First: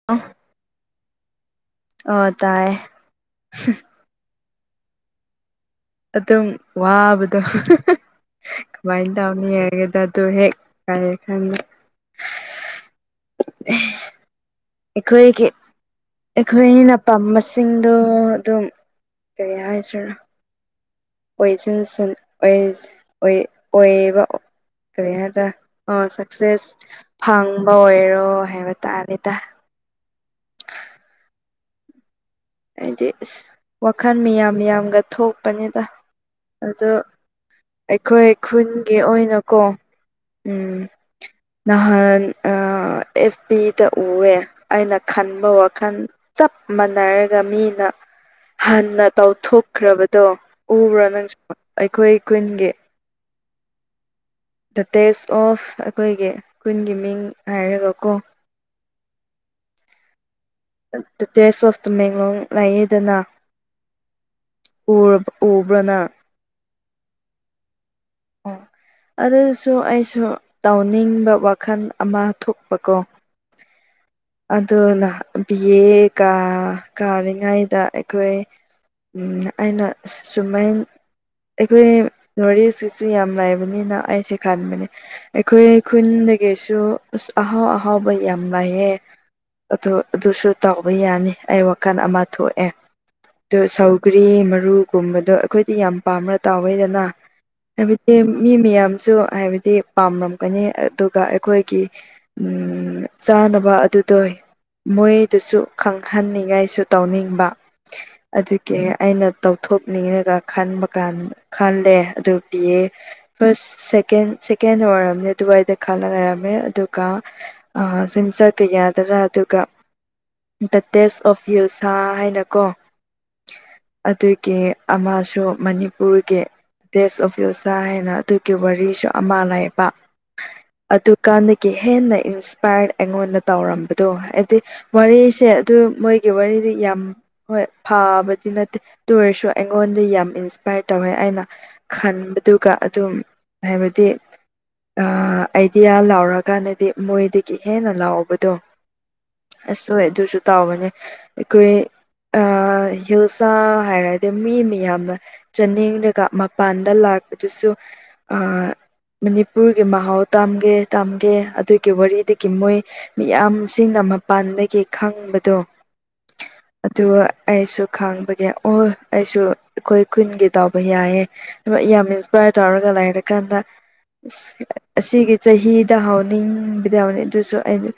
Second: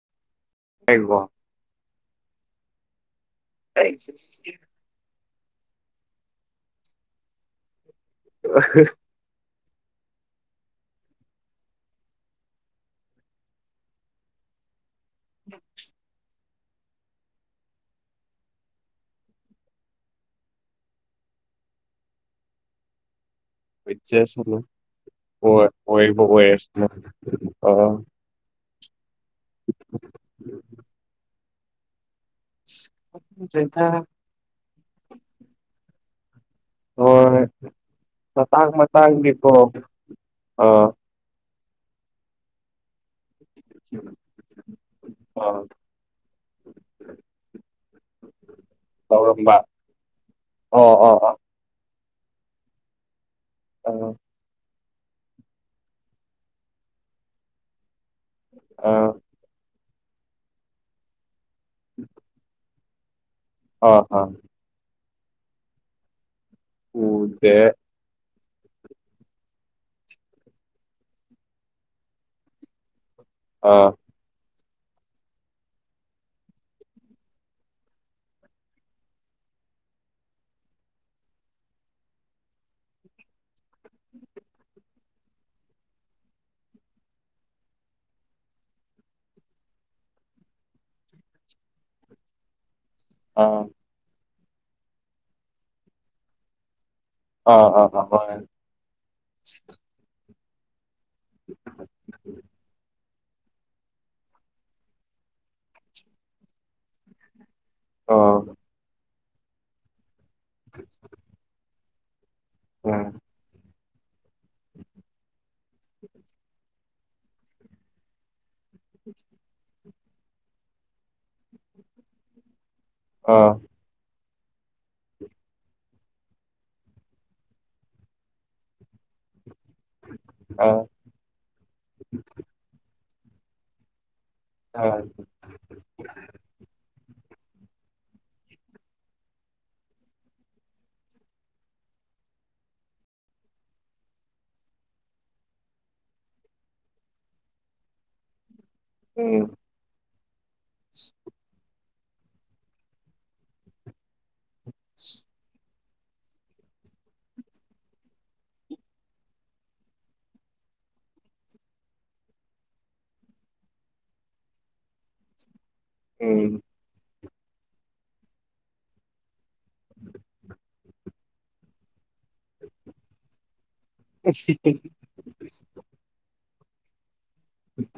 [inaudible] ꯂꯩꯔꯤꯕꯣ ꯑꯥ ꯇꯥꯏꯌꯦ [inaudible] ꯑꯗꯨꯝ ꯋꯥꯕꯗꯣ ꯀꯃꯥꯏꯅ ꯇꯧꯅꯤ ꯍꯥꯏꯔꯒꯦꯗ ꯑꯗꯨꯗꯣ ꯍꯦꯛ ꯀꯥꯏ [unintelligible] ꯑꯩꯈꯣꯏꯒꯤ ꯑꯩꯈꯣꯏ ꯑꯅꯤ ꯄꯥꯝꯕꯁꯤꯡꯗꯣ ꯑꯗꯨꯝ ꯀꯔꯤ ꯍꯥꯏꯁꯦꯔꯥ ꯑꯣꯏ ꯁꯤꯟ ꯁꯤꯟ ꯑꯣꯏ ꯑꯣꯏ [inaudible] ꯀꯔꯤꯌꯔꯗ ꯑꯣ ꯁꯛꯁꯦꯁ ꯑꯣꯏꯔꯁꯅꯨ ꯐꯪꯕ ꯑꯥ ꯑꯣꯏꯔꯣ ꯍꯥꯏꯕ ꯇꯥꯔꯦ [inaudible] ꯑꯩꯗꯤ ꯑꯁ ꯋꯥꯈꯜ ꯃꯤꯌꯥꯝ ꯌꯥꯝꯒ ꯊꯣꯛꯄꯅꯤꯗ ꯑꯗꯣ ꯍꯣꯏ ꯑꯩꯈꯣꯏ ꯃꯇꯥꯡ ꯈꯨꯟꯒꯤ ꯃꯇꯥꯡꯒꯤꯀꯣ ꯑꯣꯏꯅꯀꯣ ꯎꯝ ꯑꯥ ꯅꯍꯥꯟ ꯑ ꯑꯦꯐ ꯄꯕꯤꯗ ꯎꯑꯦ ꯑꯩꯅ ꯈꯟꯕ ꯑꯥ ꯋꯥꯈꯜ ꯆꯞ ꯃꯥꯟꯅꯔꯒ ꯃꯤꯅ ꯍꯟꯅ ꯇꯧꯔꯝꯕ ꯇꯧꯊꯣꯛꯈ꯭ꯔꯕꯗꯣ ꯑꯣ ꯎꯕ꯭ꯔꯣ ꯑꯣ ꯅꯪ ꯑꯣ ꯑꯩꯈꯣꯏ ꯈꯨꯨꯟꯒꯤ ꯑꯣ ꯗ ꯇꯦꯁ ꯑꯣꯐ ꯑꯩꯈꯣꯏꯒꯤ ꯈꯨꯟꯒꯤ ꯃꯤꯡ ꯍꯥꯏꯔꯒꯀꯣ ꯑ ꯗ ꯇꯦꯁ ꯑꯣꯐ ꯇꯃꯦꯡꯂꯣꯡ ꯉꯥꯏꯌꯦꯗꯅ ꯑ ꯑ ꯎ ꯎꯕ꯭ꯔꯣꯅꯪ ꯎꯗꯦ ꯑꯣ ꯑꯗꯨꯁꯨ ꯑꯩꯁꯨ ꯇꯧꯅꯤꯡꯕ ꯋꯥꯈꯜ ꯑꯃ ꯊꯣꯛꯄꯀꯣ ꯑ ꯑꯗꯨꯅ ꯕꯤ ꯑꯦ ꯀꯥꯔꯤꯉꯩꯗ ꯑꯩꯈꯣꯏ ꯑꯩꯅ ꯁꯨꯃꯥꯏ ꯑꯩꯈꯣꯏ ꯋꯥꯔꯤꯁꯤꯁꯨ ꯌꯥꯝ ꯂꯥꯏꯕꯅꯤꯅ ꯑꯩꯁꯦ ꯈꯟꯕꯅꯦ ꯑꯩꯈꯣꯏ ꯈꯨꯟꯗꯒꯤꯁꯨ ꯑꯍꯥꯎ ꯑꯍꯥꯎꯕ ꯌꯥꯝ ꯂꯩꯥꯏꯑꯦ ꯑꯗꯨ ꯑꯗꯨꯁꯨ ꯇꯥꯎꯕ ꯌꯥꯅꯤ ꯑꯩ ꯋꯥꯈꯜ ꯑꯃ ꯊꯣꯛꯑꯦ ꯑꯗꯨ ꯑꯥ ꯁꯨꯛ ꯄꯨꯒ꯭ꯔꯤ ꯃꯔꯨꯒꯨꯝꯕꯗꯣ ꯑꯩꯈꯣꯏꯗꯤ ꯌꯥꯝ ꯄꯥꯝꯅ ꯇꯥꯎꯋꯦꯗꯅ ꯑꯥ ꯑꯥ ꯑꯥ ꯍꯥꯏꯕꯗꯤ ꯍꯣꯏ ꯃꯤ ꯃꯌꯥꯝꯁꯨ ꯍꯥꯏꯕꯗꯤ ꯄꯥꯝꯂꯝꯒꯅꯤ ꯑꯗꯨꯒ ꯑꯩꯈꯣꯏꯒꯤ ꯆꯥꯅꯕ ꯑꯗꯨ ꯇꯣꯏ ꯃꯣꯏꯗꯁꯨ ꯈꯪꯍꯟꯅꯤꯡꯉꯥꯏꯁꯨ ꯇꯧꯅꯤꯡꯕ ꯑꯥ ꯑꯗꯨ ꯀꯦ ꯑꯩꯅ ꯇꯧꯊꯣꯛꯅꯤꯡꯉꯒ ꯈꯟꯕ ꯀꯥꯟ ꯈꯜꯂꯦ ꯑꯗꯨꯒꯤ ꯎꯝ ꯐꯔꯁ ꯁꯦꯀꯦꯟ ꯁꯦꯀꯦꯟꯗ ꯑꯣꯏꯔꯝꯅꯦ ꯑꯗꯨꯋꯥꯏꯗ ꯈꯜꯂ ꯂꯩꯔꯝꯃꯦ ꯑꯗꯨ ꯀꯥ ꯑꯃꯥ ꯁꯤꯝꯁ ꯀꯌꯥ ꯗ꯭ꯔꯥ ꯑꯗꯨꯒ ꯗ ꯇꯦꯁ ꯑꯣꯐ ꯍꯤꯜꯁꯥ ꯍꯥꯏꯅꯀꯣ ꯑꯥ ꯑꯗꯨꯒꯤ ꯑꯃꯁꯨ ꯃꯅꯤꯄꯨꯔꯒꯤ ꯇ‌ꯦꯁ ꯑꯣꯐ ꯍꯤꯜꯁꯥ ꯍꯥꯏꯅ ꯑꯗꯨꯒꯤ ꯋꯥꯔꯤꯁꯨ ꯑꯃ ꯂꯩꯌꯦꯕ ꯑ ꯑꯗꯨꯀꯥꯟꯗꯒꯤ ꯍꯦꯟꯅ ꯏꯟꯁꯄꯌꯥ꯭ꯔ ꯑꯩꯉꯣꯟꯗ ꯇꯧꯔꯝꯕꯗꯣ ꯍꯥꯏꯗꯤ ꯑꯥ ꯋꯥꯔꯤꯁꯦ ꯗꯨ ꯃꯣꯏꯒꯤ ꯋꯥꯔꯤꯗꯤ ꯌꯥꯝ ꯍꯣꯏ ꯐꯥꯕꯗꯤ ꯅꯠꯇꯦ ꯇꯨ ꯑꯣꯏꯔꯁꯨ ꯑꯩꯉꯣꯟꯗ ꯌꯥꯝ ꯏꯟꯁꯄꯌꯥ꯭ꯔ ꯇꯧꯋꯦ ꯑꯩꯅ ꯈꯟꯕꯗꯨꯒ ꯑꯗꯨꯝ ꯍꯥꯏꯕꯗꯤ ꯑꯥꯏꯗꯤꯌꯥ ꯂꯥꯎꯔꯀꯥꯟꯗꯗꯤ ꯃꯣꯏꯗꯒꯤ ꯍꯦꯟꯅ ꯂꯥꯎꯕꯗꯣ ꯎꯝ ꯑꯁ ꯍ‌ꯣꯏ ꯑꯗꯨꯁꯨ ꯇꯥꯎꯕꯅꯦ ꯑꯩꯈꯣꯏ ꯍꯤꯜꯁꯥ ꯍꯥꯏꯔ ꯗ‌ꯣ ꯃꯤ ꯃꯌꯥꯝꯅ ꯆꯥꯅꯤꯡꯔꯒ ꯃꯄꯥꯟꯗ ꯂꯥꯛꯄꯗꯨꯁꯨ ꯑ ꯃꯅꯤꯄꯨꯔꯒꯤ ꯃꯍꯥꯎ ꯇꯝꯒꯦ ꯇꯝꯒꯦ ꯑꯗꯨꯒꯤ ꯋꯥꯔꯤꯗꯒꯤ ꯃꯣꯏ ꯃꯤꯌꯥꯝ ꯁꯤꯡꯅ ꯃꯄꯥꯟꯗꯒꯤ ꯈꯪꯕꯗꯣ ꯎꯝ ꯑꯗꯨꯒ ꯑꯩꯁꯨ ꯈꯥꯡꯕꯒꯤ ꯑꯣ ꯑꯩꯁꯨ ꯑꯩꯈꯣꯏ ꯈꯨꯟꯒꯤ ꯇꯥꯎꯕ ꯌꯥꯏꯑꯦ ꯌꯥꯝ ꯏꯟꯁꯄꯌꯥ꯭ꯔ ꯇꯧꯔꯒ ꯂꯩꯔꯀꯥꯟꯗ ꯑꯁ ꯑꯁꯤꯒꯤ ꯆꯍꯤꯗ ꯍꯥꯎꯅꯤꯡꯕꯗ ꯍꯥꯎꯅꯤ ꯑꯗꯨꯁꯨ ꯑꯩꯅ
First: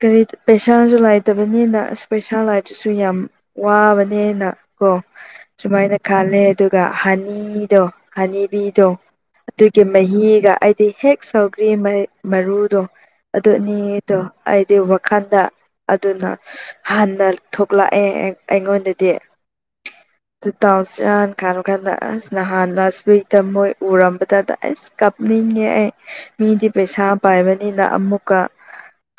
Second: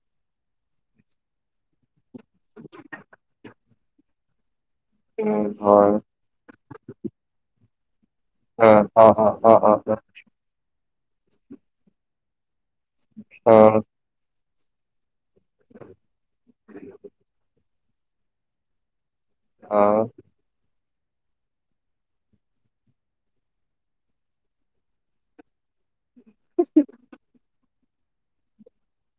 ꯀꯔꯤ ꯄꯩꯁꯥꯁꯨ ꯂꯥꯏꯇꯕꯅꯤꯅ ꯑꯁ ꯄꯩꯁꯥ ꯂꯥꯏꯇ꯭ꯔꯁꯨ ꯌꯥꯝ ꯋꯥꯕꯅꯤꯅ ꯀꯣ ꯎꯝ ꯍꯣꯏ ꯁꯨꯃꯥꯏꯅ ꯈꯜꯂꯦ ꯑꯗꯨꯒ ꯍꯥꯟꯅꯤꯗꯣ ꯑꯥ ꯍꯅꯤꯕꯤꯗꯣ ꯑꯥ ꯑꯥ ꯑꯥ ꯑꯗꯨꯒꯤ ꯑꯥ ꯃꯍꯤꯒ ꯑꯩꯗꯤ ꯍꯦꯛ ꯁꯧꯒ꯭ꯔꯤ ꯃꯥ ꯃꯔꯨꯗꯣ ꯑꯗꯨ ꯑꯥ ꯑꯅꯤꯗꯣ ꯑꯩꯗꯤ ꯋꯥꯈꯜꯗ ꯑꯗꯨꯅ ꯍꯥꯟꯅ ꯊꯣꯛ ꯂꯥꯛꯑꯦ ꯑꯩꯉꯣꯟꯗꯗꯤ ꯑꯥ ꯑꯗꯨ ꯇꯥꯎꯁꯤꯔꯥꯅ ꯈꯥꯔꯨ ꯀꯥꯟꯗ ꯑꯁ ꯅꯍꯥꯟꯅ ꯁꯤꯗ ꯃꯣꯏ ꯎꯔꯝꯕꯗꯥꯗ ꯑꯁ ꯀꯥꯞꯅꯤꯡꯉꯦ ꯑꯩ ꯃꯤꯗꯤ ꯄꯩꯁꯥ ꯄꯥꯏꯕꯅꯤꯅ ꯑꯃꯨꯛꯀꯥ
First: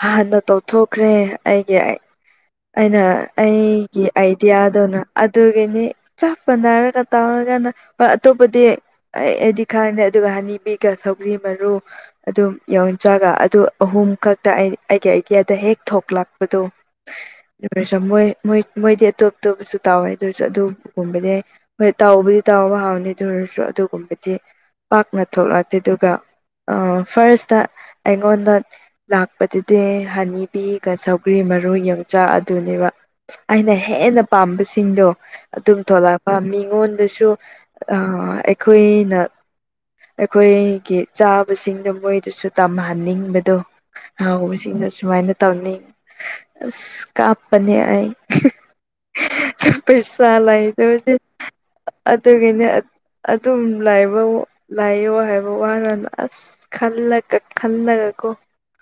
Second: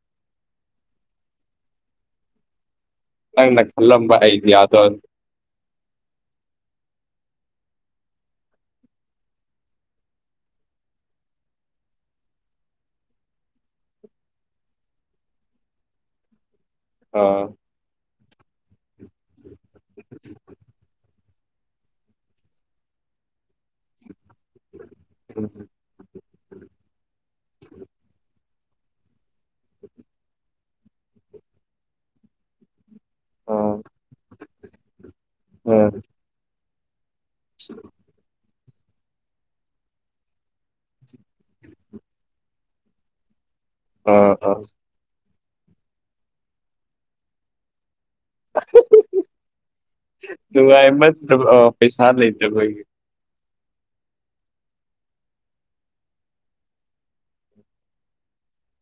ꯍꯥꯟꯅ ꯇꯧꯊꯣꯛꯈ꯭ꯔꯦ ꯑꯩꯒꯤ ꯑꯩ ꯑꯩꯅ ꯅꯪꯅ ꯑꯩꯒꯤ ꯈꯜꯂꯝꯕ ꯑꯥꯏꯗꯤꯌꯥꯗꯣ ꯑꯥꯏꯗꯤꯌꯥꯗꯨꯅ ꯑꯗꯨꯒꯤꯅꯤ ꯆꯞꯄ ꯃꯅꯥꯔꯒ ꯇꯧꯔꯒꯥꯅ ꯍꯣꯏ ꯑꯇꯣꯞꯄꯗꯤ ꯑꯩ ꯑꯩꯗꯤ ꯈꯪꯗꯦ ꯑꯗꯨꯒ ꯍꯥꯅꯤꯕꯤꯒꯥ ꯁꯧꯒ꯭ꯔꯤ ꯃꯔꯨ ꯑꯗꯨꯝ ꯌꯣꯟꯆꯥꯒ ꯑꯗꯨ ꯑꯍꯨꯝ ꯈꯛꯇ ꯑꯩ ꯑꯩꯒꯤ ꯑꯥꯏꯗꯤꯌꯥꯗ ꯍꯦꯛ ꯊꯣꯛꯂꯛꯄꯗꯣ ꯑꯥ ꯄ꯭ꯔꯤꯄꯦꯔꯦꯁꯟ ꯃꯣꯏ ꯃꯣꯏꯗꯤ ꯑꯇꯣꯞ ꯑꯇꯣꯞꯄꯁꯨ ꯇꯥꯎꯋꯦ ꯑꯗꯨ ꯑꯣꯏꯔꯁꯨ ꯑꯗꯨꯒꯨꯝꯕꯗꯤ ꯍꯣꯏ ꯇꯥꯎꯕꯨꯗꯤ ꯇꯥꯎꯕ ꯍꯥꯎꯅꯤ ꯑꯗꯨ ꯑꯣꯏꯔꯁꯨ ꯑꯗꯨꯒꯨꯝꯕꯗꯤ ꯄꯥꯛꯅ ꯊꯣꯛꯂꯥꯑꯇꯤ ꯑꯗꯨꯒ ꯐꯥꯔꯁꯇ ꯑꯩꯉꯣꯟꯗ ꯂꯥꯛꯄꯗꯨꯗꯤ ꯍꯅꯤꯕꯤꯒ ꯁꯧꯒ꯭ꯔꯤ ꯃꯔꯨ ꯌꯣꯡꯆꯥꯛ ꯑꯗꯨꯅꯦꯕ ꯑꯩꯅ ꯍꯦꯟꯅ ꯄꯥꯝꯕꯁꯤꯡꯗꯣ ꯑꯗꯨꯝ ꯊꯣꯛꯂꯛꯄ ꯃꯤꯉꯣꯟꯗꯁꯨ [unintelligible] ꯑꯥ ꯑꯩꯈꯣꯏꯅ ꯑꯩꯈꯣꯏꯒꯤ ꯆꯥꯕꯁꯤꯡꯗꯣ ꯃꯣꯏꯗꯁꯨ ꯇꯝꯍꯟꯅꯤꯡꯕꯗꯣ ꯍꯥꯎꯕꯁꯤꯡꯗꯣ ꯁꯨꯃꯥꯏꯅ ꯇꯧꯅꯤ ꯑꯁ ꯀꯥꯞꯄꯅꯦ ꯑꯩ ꯄꯩꯁꯥ ꯂꯩꯥꯇꯕꯗꯤ ꯄꯩꯁꯥ ꯑꯗꯨꯒꯤꯅꯦ ꯂꯩꯇꯕꯒꯤ ꯑꯗꯨꯝ ꯂꯥꯏꯕ ꯂꯥꯏꯌꯣ ꯍꯥꯏꯕ ꯋꯥꯅ ꯑꯁ ꯈꯜꯂꯒꯥ ꯈꯜꯂꯒꯥ ꯀꯣ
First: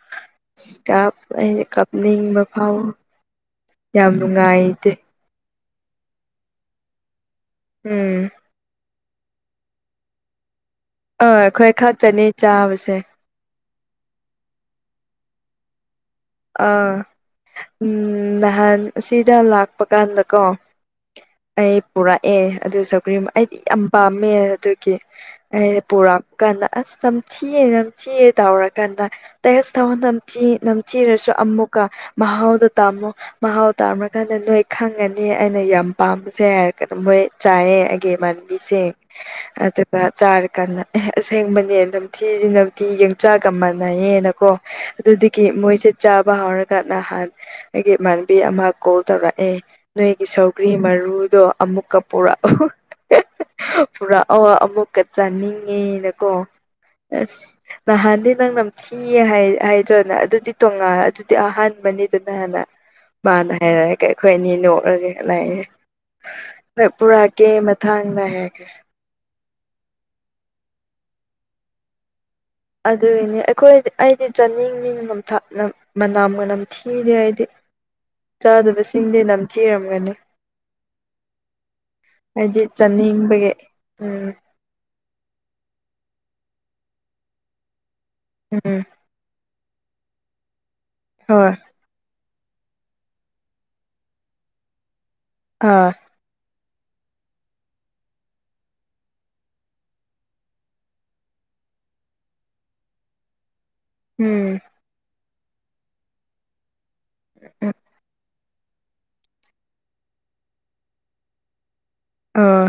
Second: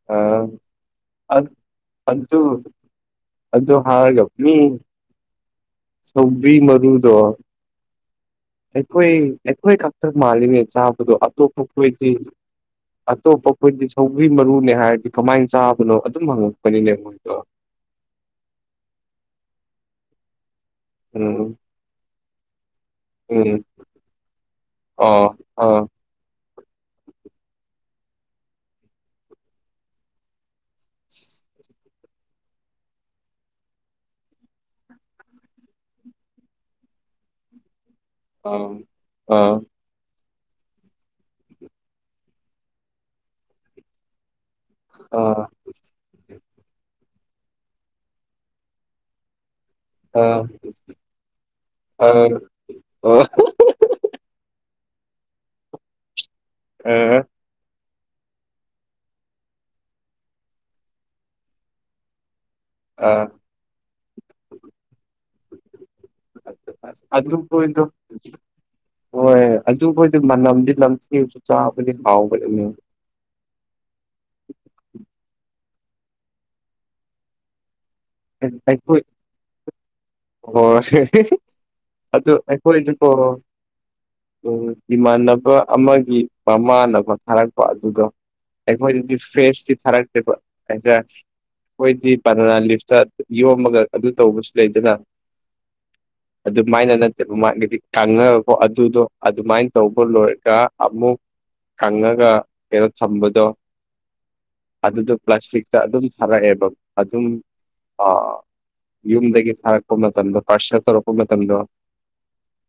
ꯑ ꯁꯤꯗꯥ ꯑꯩꯅ ꯑꯗꯨ ꯀꯞꯅꯤꯡꯕ ꯐꯥꯎ ꯑꯗꯨ ꯌꯥꯝ ꯍꯥꯏꯔꯒ ꯃꯤ ꯅꯨꯉꯥꯏꯇꯦ ꯁꯧꯒ꯭ꯔꯤ ꯃꯔꯨꯗꯣ ꯎꯝ ꯑꯩꯈꯣꯏ ꯑꯩꯈꯣꯏ ꯈꯛꯇ ꯃꯥꯜꯂꯤꯅꯦ ꯆꯥꯕꯗꯣ ꯑ ꯑꯇꯣꯞꯄ ꯑꯩꯈꯣꯏ ꯈꯣꯏꯗꯤ ꯈꯛꯇꯅꯦ ꯆꯥꯕꯁꯦ ꯑꯇꯣꯞꯄ ꯈꯣꯏꯗꯤ ꯁꯧꯒ꯭ꯔꯤ ꯃꯔꯨꯅꯦ ꯍꯥꯏꯔꯗꯤ ꯀꯃꯥꯏꯅ ꯆꯥꯕꯅꯣ ꯑꯗꯨꯝ ꯑꯥ ꯍꯪꯉꯛꯄꯅꯤꯅꯦ ꯃꯣꯏꯗꯣ ꯎꯝ ꯅꯍꯥꯟ ꯑꯁꯤꯗꯥ ꯂꯥꯛꯄ ꯀꯥꯟꯗꯀꯣ ꯎꯝꯝ ꯑꯩ ꯄꯨꯔꯛꯑꯦ ꯑꯗꯨ ꯁꯧꯒ꯭ꯔꯤ ꯑꯩꯗꯤ ꯌꯥꯝ ꯄꯥꯝꯃꯦ ꯑꯗꯨꯒꯤ ꯑꯣ ꯑ ꯑꯩ ꯄꯨꯔꯛ ꯀꯥꯟꯅ ꯑꯁ ꯅꯝꯊꯤꯌꯦ ꯅꯝꯊꯤꯌꯦ ꯇꯧꯔꯀꯥꯟꯗ ꯇꯦꯁ ꯊꯧ ꯅꯝꯊꯤꯌꯦ ꯆꯤꯔꯁꯨ ꯑꯃꯨꯀꯥ ꯃꯍꯥꯎꯗꯣ ꯇꯝꯃꯣ ꯃꯍꯥꯎ ꯇꯥꯔꯝꯃꯀꯥꯟꯗꯥ ꯅꯣꯏ ꯈꯪꯒꯅꯤ ꯑꯩꯅ ꯌꯥꯝ ꯄꯥꯝꯕꯁꯦ ꯍꯥꯏꯔꯒꯥꯅ ꯃꯣꯏ ꯆꯥꯏꯌꯦ ꯒꯦ ꯑ ꯃꯥꯟꯕꯤꯁꯦ ꯑ ꯑꯗꯨ ꯆꯥꯔꯀꯥꯟꯗ ꯑꯦ ꯑꯁꯦꯡꯕꯅꯦ ꯅꯝꯊꯤꯗꯤ ꯅꯝꯊꯤ ꯌꯣꯡꯆꯥꯛꯒ ꯃꯥꯟꯅꯩꯌꯦꯅꯀꯣ ꯑ ꯑꯗꯨꯗꯥꯒꯤ ꯃꯣꯏ ꯁꯤꯠ ꯆꯥꯕ ꯍꯧꯔꯒꯥ ꯅꯍꯥꯟ ꯑꯩꯒꯤ ꯏꯃꯥꯟꯅꯕꯤ ꯑꯃ ꯀꯣꯜ ꯇꯧꯔꯛꯑꯦ ꯅꯣꯏꯒꯤ ꯁꯧꯒ꯭ꯔꯤ ꯃꯔꯨꯗꯣ ꯑꯃꯨꯛꯀꯥ ꯑ ꯄꯨꯔꯛꯎ ꯄꯨꯔꯥꯛꯑꯣ ꯑꯃꯨꯛꯀꯥ ꯆꯥꯅꯤꯡꯉꯦꯅꯀꯣ ꯑ ꯑ ꯑꯁ ꯅꯍꯥꯟꯗꯤ ꯅꯪ ꯅꯝꯊꯤꯌꯦ ꯍꯥꯏ ꯍꯥꯏꯗ꯭ꯔꯣꯅꯦ ꯑꯗꯨꯗꯤ ꯇꯣꯉꯥ ꯑꯗꯨꯗꯤ ꯑꯍꯥꯟꯕꯅꯤꯗꯨꯅ ꯍꯥꯏꯕ ꯑ ꯃꯥꯅ ꯍꯥꯏꯔꯛꯑꯒꯥ ꯑꯩꯈꯣꯏ ꯑꯅꯤ ꯅꯣꯛꯔꯒꯥ ꯂꯩꯌꯦ ꯍꯣꯏ ꯑꯗꯨ ꯄꯨꯔꯛꯑꯒꯦ ꯈꯣꯏꯗꯣ ꯃꯊꯪ ꯅꯥ ꯍꯥꯏꯈ꯭ꯔꯦ ꯍꯣꯏ ꯑꯗꯨꯕꯨꯗꯤ ꯃꯅꯝꯗꯤ ꯅꯝꯊꯤꯔꯥꯁꯨ ꯆꯥꯕꯗꯤ ꯍꯥꯎꯕꯅꯤꯅꯦ ꯑꯗꯨꯒꯤꯅꯦ ꯑꯩꯈꯣꯏꯗꯤ ꯑꯩꯗꯤ ꯆꯥꯅꯤꯡꯉꯤ [unintelligible] ꯃꯅꯥꯝꯒꯥ ꯅꯝꯊꯤꯗꯦ ꯑꯩꯗꯤ ꯍ ꯆꯥꯗꯕꯁꯤꯡꯗꯤ ꯅꯝꯊꯤꯔꯝꯒꯅꯤ ꯑꯗꯨ ꯍꯥꯏꯗꯤ ꯑꯩꯈꯣꯏꯗꯨꯀꯣ ꯆꯥꯅꯤꯡꯕꯒꯤ ꯎꯝ ꯏꯃꯥꯟꯅꯕ ꯑꯃꯒꯤ ꯃꯃꯥꯟꯅꯕ ꯊꯥꯔꯛꯄ ꯑꯗꯨꯗꯣ ꯎꯝ ꯃꯣꯏꯗꯗꯤ ꯐ꯭ꯔꯦꯁꯇꯤ ꯊꯥꯔꯛꯇꯦꯕ ꯍꯥꯏꯗ ꯍꯣꯏ ꯍꯈꯣꯏꯗꯤ ꯄꯅ ꯌꯣꯝꯃꯒ ꯑꯗꯨ ꯇꯧꯕꯁꯨ ꯂꯩꯗꯅ ꯑꯥ ꯑꯗꯨꯃꯥꯏꯅ ꯅꯠꯇꯕ ꯃꯥꯒꯤꯗꯤ ꯀꯥꯡꯉꯒꯀꯣ ꯑꯗꯨꯗꯣ ꯑꯗꯨꯃꯥꯏꯅ ꯇꯧꯕ ꯂꯣꯏꯔꯒ ꯑꯃꯨꯛ ꯀꯪꯉꯒ ꯀꯩꯅꯣ ꯊꯝꯕꯗꯣ ꯎꯝ ꯑꯗꯨꯗꯣ ꯄ꯭ꯂꯥꯁꯇꯤꯛꯇ ꯑꯗꯨꯝ ꯊꯥꯔꯛꯑꯦꯕ ꯑꯗꯨꯝ ꯎꯝ ꯌꯨꯝꯗꯒꯤ ꯊꯥꯔꯛꯄ ꯃꯇꯝꯗꯣ ꯄꯥꯔꯁꯥ ꯇꯧꯔꯛꯄ ꯃꯇꯝꯗꯣ ꯑꯥ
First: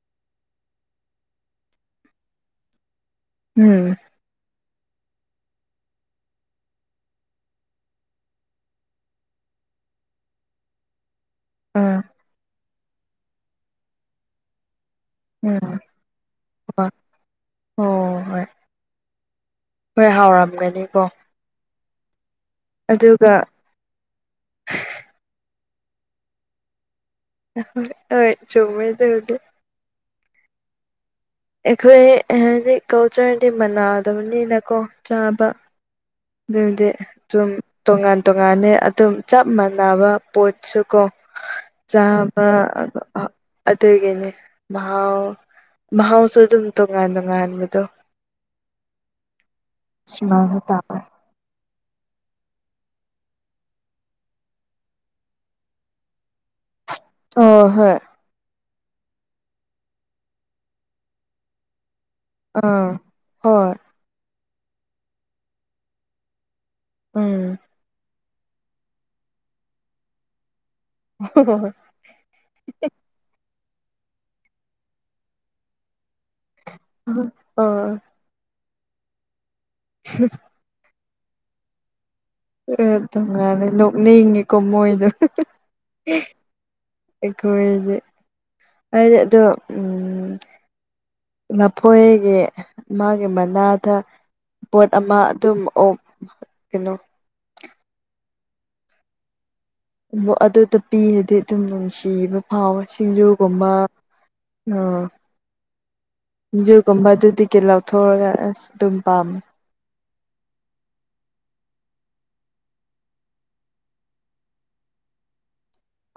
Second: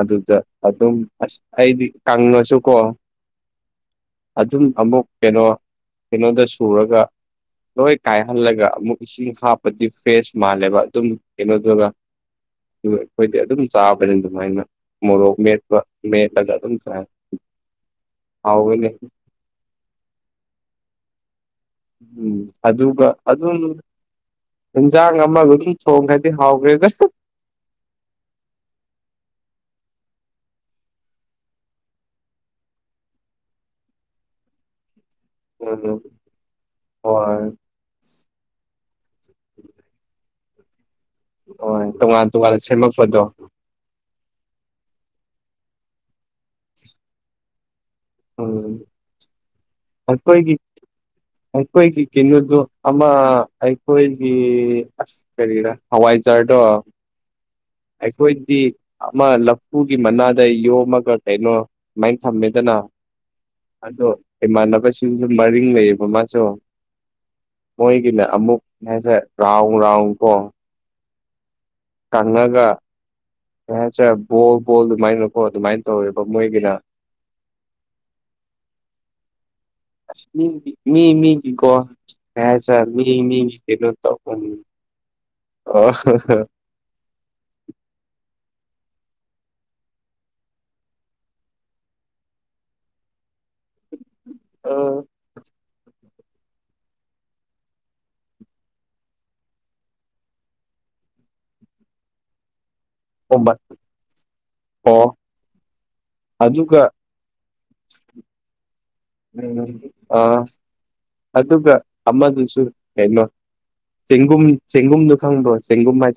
ꯑꯗꯨꯗ ꯑꯗꯨꯝ ꯑꯁ ꯑꯩꯗꯤ ꯀꯪꯉꯁꯨꯀꯣ ꯎꯝ ꯑꯗꯨꯝ ꯑꯃꯨꯛ ꯀꯩꯅꯣ ꯀꯩꯅꯣꯗ ꯁꯨꯔꯒ ꯂꯣꯏ ꯀꯥꯏꯍꯜꯂꯒ ꯑꯃꯨꯛ ꯏꯁꯤꯡ ꯍꯥꯞꯄꯗꯤ ꯐ꯭ꯔꯦꯁ ꯃꯥꯜꯂꯦꯕ ꯑꯗꯨꯝ ꯀꯩꯅꯣꯗꯨꯒ ꯑꯥ ꯑꯩꯈꯣꯏꯗꯤ ꯑꯗꯨꯝ ꯆꯥꯕꯅꯤ ꯑꯗꯨꯃꯥꯏꯅ ꯃꯣꯔꯣꯛ ꯎꯝ ꯃꯦꯠꯄ ꯃꯂꯒ ꯑꯗꯨꯝ ꯍꯣꯏ ꯆ ꯑꯣ ꯍꯣꯏ ꯍꯥꯎꯥꯎꯒꯅꯦ ꯍꯣꯏ ꯍꯥꯎꯔꯝꯒꯅꯤꯀꯣ ꯎꯝ ꯑꯗꯨꯒ ꯑꯗꯨꯝ ꯏꯟꯁꯥꯡ ꯑꯃꯒ ꯑꯗꯨꯝ ꯊꯣꯡꯈ꯭ꯔꯗꯤ ꯍꯥꯎꯈ꯭ꯔꯦꯗ ꯍꯣꯏ ꯆꯣꯡꯃꯗ ꯍꯧꯗꯤꯦ ꯑꯩꯈꯣꯏ ꯍꯥꯏꯗꯤ ꯀꯜꯆꯔꯗꯤ ꯃꯅꯥꯗꯕꯅꯤꯅꯀꯣ ꯆꯥꯕ ꯑꯣ ꯑꯗꯨꯗꯤ ꯑꯗꯨꯝ ꯇꯣꯉꯥꯟ ꯇꯣꯉꯥꯟꯅꯦ ꯑꯗꯨꯝ ꯆꯞ ꯃꯥꯟꯅꯕ ꯄꯣꯠꯁꯨ ꯀꯣ ꯍꯣꯏ ꯇꯣꯉꯥꯟ ꯆꯥꯕ ꯇꯣꯉꯥꯟꯅ ꯁꯦꯝꯃꯛꯄꯗꯣ ꯑꯗꯨꯒꯤꯅꯦ ꯃꯍꯥꯎ ꯃꯍꯥꯎꯁꯨ ꯑꯗꯨꯝ ꯇꯣꯉꯥꯟ ꯇꯣꯉꯥꯟꯕꯗꯣ ꯎꯝꯈꯣꯏꯒꯤ ꯁꯨꯃꯥꯏꯅ ꯇꯥꯕ ꯑꯩꯈꯣꯏꯒꯤ ꯀꯤꯅꯣꯗꯨ ꯑꯃ ꯑꯩꯈꯣꯏꯒꯤ ꯑꯁ ꯀꯔꯤꯔꯥ ꯍꯋꯥꯏꯆꯥꯔꯗ‌ꯣ ꯑꯣ ꯍꯣꯏ ꯑꯩꯈꯣꯏꯗꯤ ꯑꯃ ꯂꯐꯨꯒꯤ ꯃꯅꯥꯗ ꯌꯣꯝꯃꯒ ꯀꯩꯅꯣ ꯃꯥꯏ ꯊꯝꯃꯦ ꯑꯥ ꯍꯣꯏ ꯑꯗꯣ ꯏꯃꯥꯟꯅꯕꯁꯤꯡꯁꯨ ꯃꯔꯤꯡ ꯂꯩꯌꯦꯕ ꯃꯥꯁꯨ ꯎꯝ ꯃꯣꯏꯒꯤꯅ ꯑꯃꯨꯛ ꯍꯥꯏꯁꯦ ꯔꯥꯎꯟ ꯔꯥꯎꯟ ꯀꯣ [unintelligible] ꯀꯪꯉꯒ ꯀꯩ ꯍꯥꯏꯁꯤꯔꯥ ꯕꯣꯜ ꯕꯣꯜ ꯑꯗꯨꯃꯥꯏꯅꯀꯣ ꯑꯗꯨꯃꯥꯏꯅ ꯇꯧꯋꯦꯕ ꯃꯣꯏꯒꯤꯅ ꯑꯣ ꯑꯥ ꯑꯁ ꯃꯤ ꯃꯤ ꯃꯤꯒꯤ ꯀꯣ ꯀꯩ ꯍꯥꯏꯁꯤꯔ ꯑꯦ ꯇ‌ꯣꯡꯉꯥꯟꯅ ꯇꯧꯕꯅꯤ ꯅꯣꯛꯅꯤꯡꯉꯤꯀꯣ ꯃꯣꯏꯗꯣ ꯑꯣ ꯑꯩꯈꯣꯏꯗꯤ ꯍꯥꯏꯗꯤ ꯑꯗꯣ ꯎꯝ ꯂꯐꯣꯏꯒꯤ ꯃꯥꯒꯤ ꯃꯅꯥꯗ ꯄꯣꯠ ꯑꯃ ꯑꯗꯨꯝ ꯑꯣ ꯀꯩꯅꯣ ꯑꯗꯨꯗ ꯄꯤꯔꯗꯤ ꯑꯗꯨꯝ ꯅꯨꯡꯁꯤꯕ ꯍꯥꯎ ꯑꯣ ꯁꯤꯡꯖꯨꯒꯨꯝꯕ ꯎꯝ ꯑꯣ ꯑꯗꯨꯒ ꯁꯤꯡꯖꯨꯒꯨꯝꯕ ꯑꯗꯨꯗꯒꯤ ꯂꯧꯊꯣꯛꯔꯒ ꯑꯁ ꯑꯗꯨꯝ ꯄꯥꯝ ꯑꯥ ꯑꯗꯨꯒ ꯑꯃꯗꯨꯁꯨ ꯀꯩꯅꯣ ꯆꯦꯡꯒꯨꯝ ꯆꯦꯡꯒꯨꯝꯗꯨ ꯈꯪꯕ꯭ꯔ‌ꯣ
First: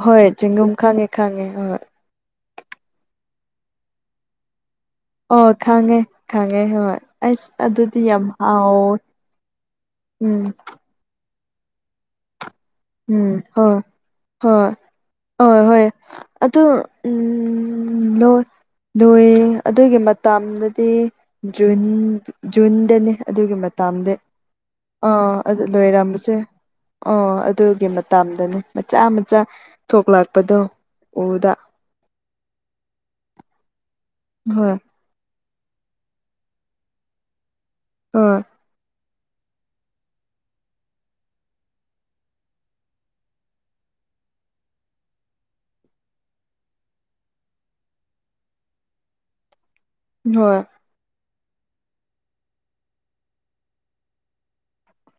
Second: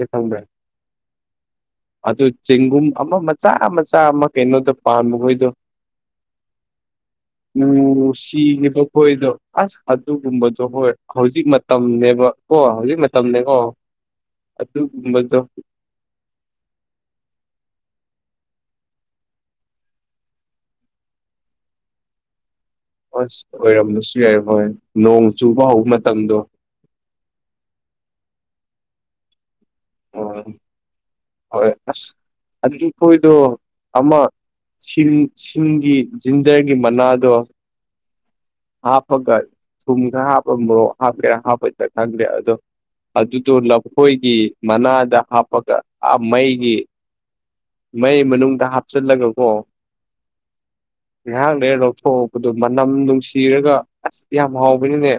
ꯍꯣꯏ ꯆꯦꯡꯒꯨꯝ ꯈꯪꯉꯦ ꯈꯪꯉꯦ ꯍꯣꯏ ꯑꯗꯨ ꯆꯦꯡꯒꯨꯝ ꯑꯃ ꯃꯆꯥ ꯃꯆꯥ ꯑꯃ ꯀꯩꯅꯣꯗ ꯄꯥꯝꯕ ꯑꯣ ꯃ‌ꯣꯏꯗ‌ꯣ ꯈꯪꯉꯦ ꯈꯪꯉꯦ ꯍꯣꯏ ꯑꯁ ꯑꯗꯨꯗꯤ ꯃꯃꯤꯡꯗ‌ꯣ ꯌꯥꯝ ꯁꯤꯅ‌ꯦꯕ ꯍꯥꯎ ꯈ‌ꯣꯏꯗ‌ꯣ ꯎꯝ ꯑꯗꯨꯒꯨꯝꯕꯗꯣ ꯍꯣꯏ ꯍꯧꯖꯤꯛ ꯃꯇꯝꯅꯦꯕ ꯀꯣ ꯍꯧꯖꯤꯛ ꯎꯝ ꯃꯇꯝꯅꯦꯀꯣ ꯍꯣꯏ ꯍꯣꯏ ꯑꯗꯨꯒꯨꯝꯕꯗꯣ ꯍꯣꯏ ꯍꯣꯏ ꯑꯗꯨ ꯎꯝ ꯎꯝ ꯂ‌ꯣ ꯂꯣꯏ ꯑꯗꯨꯒꯤ ꯃꯇꯝꯗꯗꯤ ꯖꯨꯟ ꯖꯨꯟ ꯗꯅꯤ ꯑꯁ ꯑꯗꯨꯒꯤ ꯃꯇꯝꯗꯤ ꯑꯣꯏꯔꯝꯕꯁꯨ ꯌꯥꯏ ꯍꯣꯏ ꯅꯣꯡ ꯑꯥ ꯑꯗꯨ ꯆꯨꯕ ꯍꯧꯕ ꯂꯣꯏꯔꯝꯕꯁꯦ ꯃꯇꯝꯗꯣ ꯑꯣ ꯑꯗꯨꯒꯤ ꯃꯇꯝꯗꯅꯤ ꯃꯆꯥ ꯃꯆꯥ ꯑꯣ ꯊꯣꯛꯂꯛꯄꯗꯣ ꯎꯕꯗ ꯍꯣꯏ ꯑꯁ ꯑꯗꯨꯗꯤ ꯈ‌ꯣꯏꯗ‌ꯣ ꯑꯃ ꯍꯣꯏ ꯁꯤꯡ ꯁꯤꯡꯒꯤ ꯖꯤꯟꯖꯔꯒꯤ ꯃꯅꯥꯗꯣ ꯑꯥ ꯍꯥꯄꯒ ꯊꯨꯝ ꯈ ꯍꯥꯄ ꯃ‌ꯣꯔ‌ꯣꯛ ꯍꯥꯞꯀ‌ꯦꯔꯥ ꯍꯥꯄꯣꯏꯁꯤꯔꯥ ꯈꯪꯗ‌ꯦ ꯑꯗꯨꯗꯣ ꯂꯐꯣꯏꯒꯤ ꯃꯅꯥꯗ ꯍꯥꯞꯄꯒ ꯑꯥ ꯃꯩꯒꯤ ꯃꯩ ꯃꯅꯨꯡꯗ ꯍꯥꯞꯆꯜꯂꯒꯀꯣ ꯍꯣꯏ ꯉꯥꯏꯍꯥꯛ ꯂꯩꯔ ꯂꯧꯊꯣꯛꯄꯗꯨ ꯃꯅꯝ ꯅꯨꯡꯁꯤꯔꯒ ꯑꯁ ꯌꯥꯝ ꯍꯥꯎꯕꯅꯤꯅꯦ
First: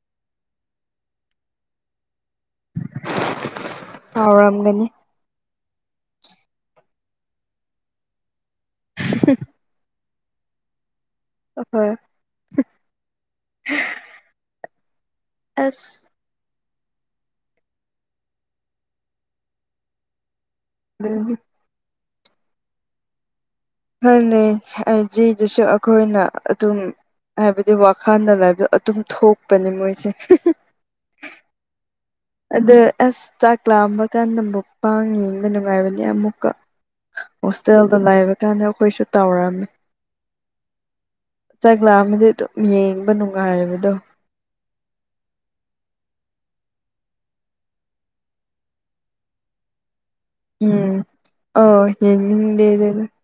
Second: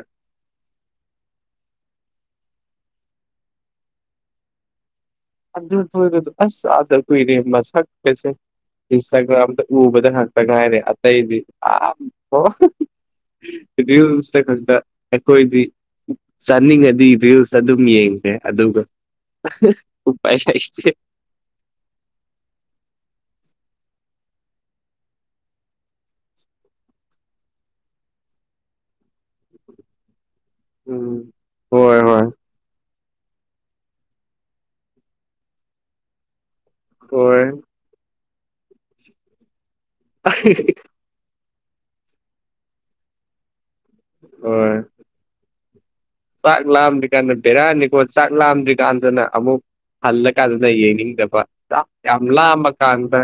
ꯍꯥꯎꯔꯝꯒꯅꯤ ꯑꯗꯨ ꯇ‌ꯣꯏꯒꯗ‌ꯣ ꯑꯁ ꯎꯗ ꯀꯨꯏꯔ‌ꯦ ꯃꯁꯛꯀꯁ‌ꯦ ꯏꯟꯁꯇꯥꯒ꯭ꯔꯝꯗ ꯎꯕꯗ ꯈꯛ ꯇ ꯉꯥꯏꯔ‌ꯦ ꯑꯇꯩꯗꯤ ꯑ ꯍꯣꯏ ꯔꯤꯜꯁꯇ ꯈꯛꯇ ꯑꯩꯈꯣꯏꯗꯤ ꯑꯁ ꯆꯥꯅꯤꯡꯉꯗꯤ ꯔꯤꯜꯁ ꯑꯗꯨꯝ ꯌꯦꯡꯉꯦ ꯑꯗꯨꯒ ꯎꯄꯥꯏꯍ ꯂꯩꯇꯦ ꯎ [unintelligible] ꯈꯪꯗꯝ ꯅ‌ꯦ ꯑꯥꯏꯖꯤꯗꯁꯨ ꯑꯩꯈꯣꯏꯅ ꯑꯗꯨꯝ ꯍꯥꯏꯕꯗꯤ ꯋꯥꯈꯜꯗ ꯂꯥꯏꯕꯗꯣ ꯑꯗꯨꯝ ꯊꯣꯛꯄꯅꯦ ꯃꯣꯏꯁꯦ ꯎꯝ ꯍꯣꯏ ꯍꯣꯏ ꯑꯗ ꯑꯁ ꯆꯥꯛꯂꯥꯝꯕ ꯀꯥꯟꯗ ꯃꯨꯛꯕꯥꯡ ꯌꯦꯡꯕ ꯅꯨꯡꯉꯥꯏꯕꯅꯦ ꯑꯃꯨꯛꯀ ꯍꯣꯏ ꯍꯣꯁꯇꯦꯜꯗ ꯂꯥꯏꯕ ꯀꯥꯟꯗ ꯑꯩꯈꯣꯏꯁꯨ ꯇꯧꯔꯝꯃꯤ ꯆꯒꯂꯥ ꯑꯃꯗꯤ ꯑꯗꯨꯝ ꯌꯦꯡꯕ ꯅꯨꯡꯉꯥꯏꯕꯗꯣ ꯑꯣ ꯆꯥꯛ ꯂꯥꯝꯗ꯭ꯔꯤꯀꯥꯟꯗ ꯕꯦꯔꯥꯑꯅꯤꯀꯣ ꯆꯥꯛ ꯂꯥꯝꯗ꯭ꯔꯤꯀꯥꯟꯗꯅ ꯑꯃꯨꯛ ꯍꯂ ꯀ ꯑꯗꯨꯗ ꯎꯝ ꯌꯦꯡꯅꯤꯡꯗꯕ ꯑꯣ ꯌꯥꯝ ꯌꯦꯡꯅꯤꯡꯗꯦ ꯂꯥꯃ ꯀꯥꯟꯗ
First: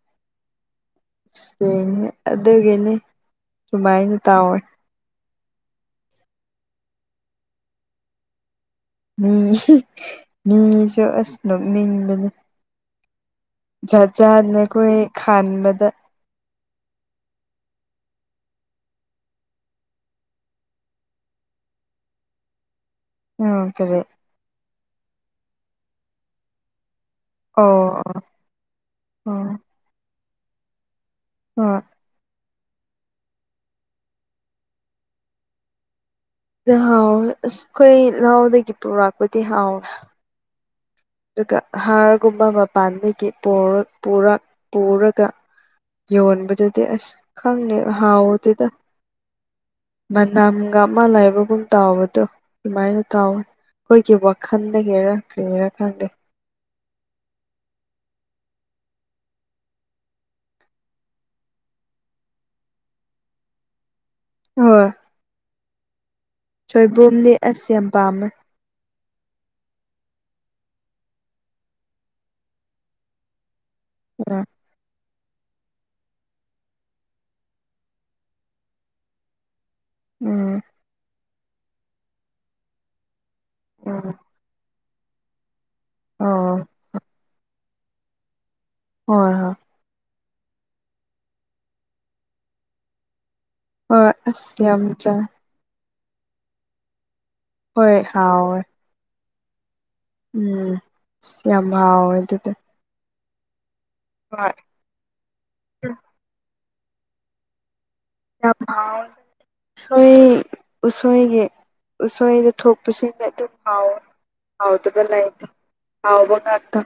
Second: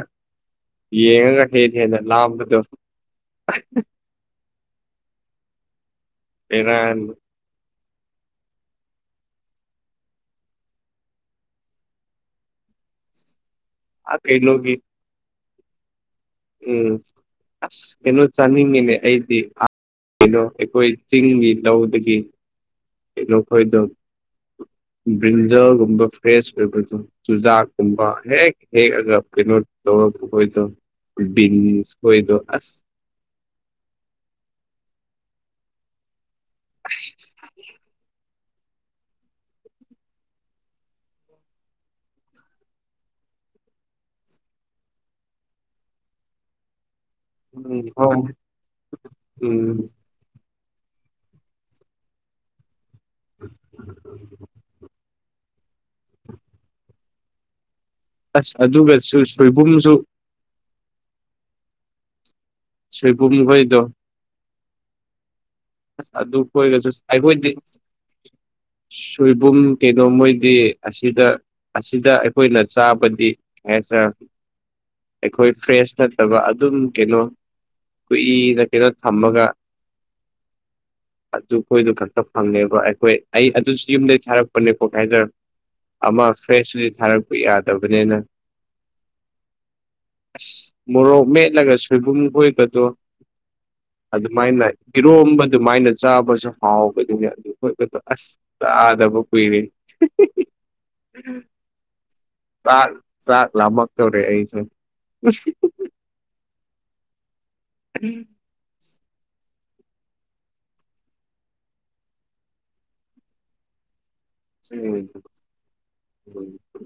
ꯌꯦꯡꯉꯒ ꯍꯦꯟꯅ ꯍꯦꯟꯅ ꯁꯤꯦꯡꯅꯦ ꯂꯥꯝꯕꯗꯣ ꯑꯗꯨꯒꯤꯅꯦ ꯁꯨꯃꯥꯏꯅ ꯇꯥꯎꯋꯦ ꯏꯔꯥꯟ ꯃꯤ ꯃꯤꯁꯨ ꯑꯁ ꯅꯣꯛꯅꯤꯡꯕꯅꯦ ꯖꯥꯠ ꯑꯥ ꯖꯥꯠꯅ ꯀꯩꯅꯣꯒꯤ ꯑꯩꯈꯣꯏ ꯈꯥꯟꯕꯗ ꯎꯝꯁꯅꯣ ꯆꯅꯤꯡꯦꯅꯦ ꯑꯗꯤ ꯀꯗꯣ ꯑꯩꯈꯣꯏ ꯆꯤꯡꯒꯤ ꯂꯧꯗꯒꯤ ꯎꯝ ꯅꯈꯣꯏꯗꯣ ꯀꯔꯤ ꯕ꯭ꯔꯤꯜꯖꯔꯒꯨꯝꯕ ꯐ꯭ꯔꯦꯁ ꯑꯣꯏꯕꯗꯣ ꯑꯣ ꯆꯨꯖꯥꯛꯀꯨꯝꯕ ꯑꯣ ꯍꯦꯛ ꯍꯦꯛꯑꯒ ꯑꯣ ꯀꯩꯅꯣ ꯇꯧꯔ ꯑꯩꯣꯏꯗꯣ ꯑꯣ ꯕꯤꯟꯁ ꯍꯣꯏꯗ ꯑꯁ ꯍꯥꯎꯋꯦ ꯑꯁ ꯑꯩꯈꯣꯏ ꯂꯥꯎꯗꯒꯤ ꯄꯨꯔꯛꯄꯗꯤ ꯍꯥꯎꯦ ꯑꯗꯨꯒ ꯍꯥꯔꯒꯨꯝꯕ ꯃꯄꯥꯟꯗꯒꯤ ꯄꯨꯔꯒ ꯌꯧꯟꯕꯗꯨꯦꯗꯤ ꯑꯁ ꯈꯪꯅꯦ ꯎꯝ ꯍꯥꯎ ꯍꯥꯎꯗꯗ ꯎꯝ ꯃꯅꯝꯒ ꯃꯥ ꯂꯥꯏꯕꯒꯨꯝ ꯇꯥꯎꯕꯗꯣ ꯑꯗꯨꯃꯥꯏꯅ ꯇꯋꯦ ꯑꯩꯈꯣꯏꯒꯤ ꯋꯥꯈꯜ ꯍꯔ ꯀꯔꯤ ꯍꯥꯏꯔꯀꯥꯟꯗꯦ [unintelligible] ꯑꯁ ꯑꯗꯨꯒꯁꯨ ꯁꯣꯏꯕꯨꯝꯁꯨ ꯁꯣꯏꯕꯨꯝꯍꫭꯏꯗꯣ ꯍꯣꯏ ꯑꯁ ꯑꯗꯨ ꯈꯣꯏꯒꯁꯨ ꯁꯣꯏꯕꯣꯝꯗꯤ ꯑꯩꯈꯣꯏꯗꯤ ꯑꯁ ꯌꯥꯝ ꯄꯥꯝꯃꯦ ꯁꯣꯏꯕꯨꯝ ꯀꯩꯅꯣ ꯃꯣꯏꯗꯤ ꯑꯁꯤꯗ ꯑꯁꯤꯗ ꯑꯩꯈꯣꯏꯅ ꯆꯥꯕꯗꯤ [inaudible] ꯑꯩꯈꯣꯏ ꯐ꯭ꯔꯦꯁ ꯅꯠꯇꯕ ꯑꯗꯨꯝ ꯀꯩꯅꯣ ꯀꯨꯏꯅ ꯀꯩꯅꯣ ꯊꯝꯃꯒ ꯎꯝ ꯑꯗꯨꯈꯣꯏꯗꯨ ꯈꯛꯇ ꯐꯪꯉꯦꯕ ꯑꯩꯈꯣꯏ ꯑꯩ ꯑꯗꯨꯁꯨ ꯎꯝ ꯌꯨꯝꯗꯒꯤ ꯊꯥꯔꯛꯄꯅꯦꯀꯣ ꯀꯥꯏꯗ ꯑꯃ ꯑꯣ ꯐ꯭ꯔꯦꯁ ꯑꯣꯏꯅ ꯊꯥꯔꯛꯄ ꯌꯥꯗꯕꯅꯤꯅ ꯍꯣꯏ ꯍꯣꯏ ꯑꯁ ꯃꯣꯔꯣꯛ ꯃꯦꯠꯂꯒ ꯁꯣꯏꯕꯨꯝ ꯀꯣꯏꯕꯗꯣ ꯍꫭꯏ ꯑꯁ ꯌꯥꯝ ꯆꯥꯏ ꯏꯔꯣꯝꯕ ꯑꯗꯨꯃꯥꯏꯅ ꯆꯥꯕꯁꯨ ꯍꯥꯎꯕꯗꯨꯅꯤ ꯑꯗꯨ ꯍꯣꯏ ꯑꯩꯈꯣꯏ ꯑꯁ ꯍꯥꯎꯋꯦ ꯆꯗꯕ ꯀꯨꯏꯔꯦꯍꯦ ꯎꯝ ꯌꯥꯝ ꯍꯥꯎꯋꯦ ꯑꯗꯨꯗꯤ ꯆꯥꯛ ꯆꯥꯛ ꯂꯥꯃꯛꯇꯧꯔꯦ ꯍꯣꯏ ꯑꯩꯁꯨ [inaudible] ꯎꯁꯣꯏ ꯎꯁꯣꯏꯒꯤ ꯎꯁꯣꯏꯗ ꯊꯣꯛꯄꯁꯤꯅ ꯑꯗꯨꯝ ꯍꯥꯎꯋꯦ ꯍꯥꯎꯗꯕ ꯂꯩꯇꯦ ꯍꯥꯎꯕ ꯉꯥꯛꯇ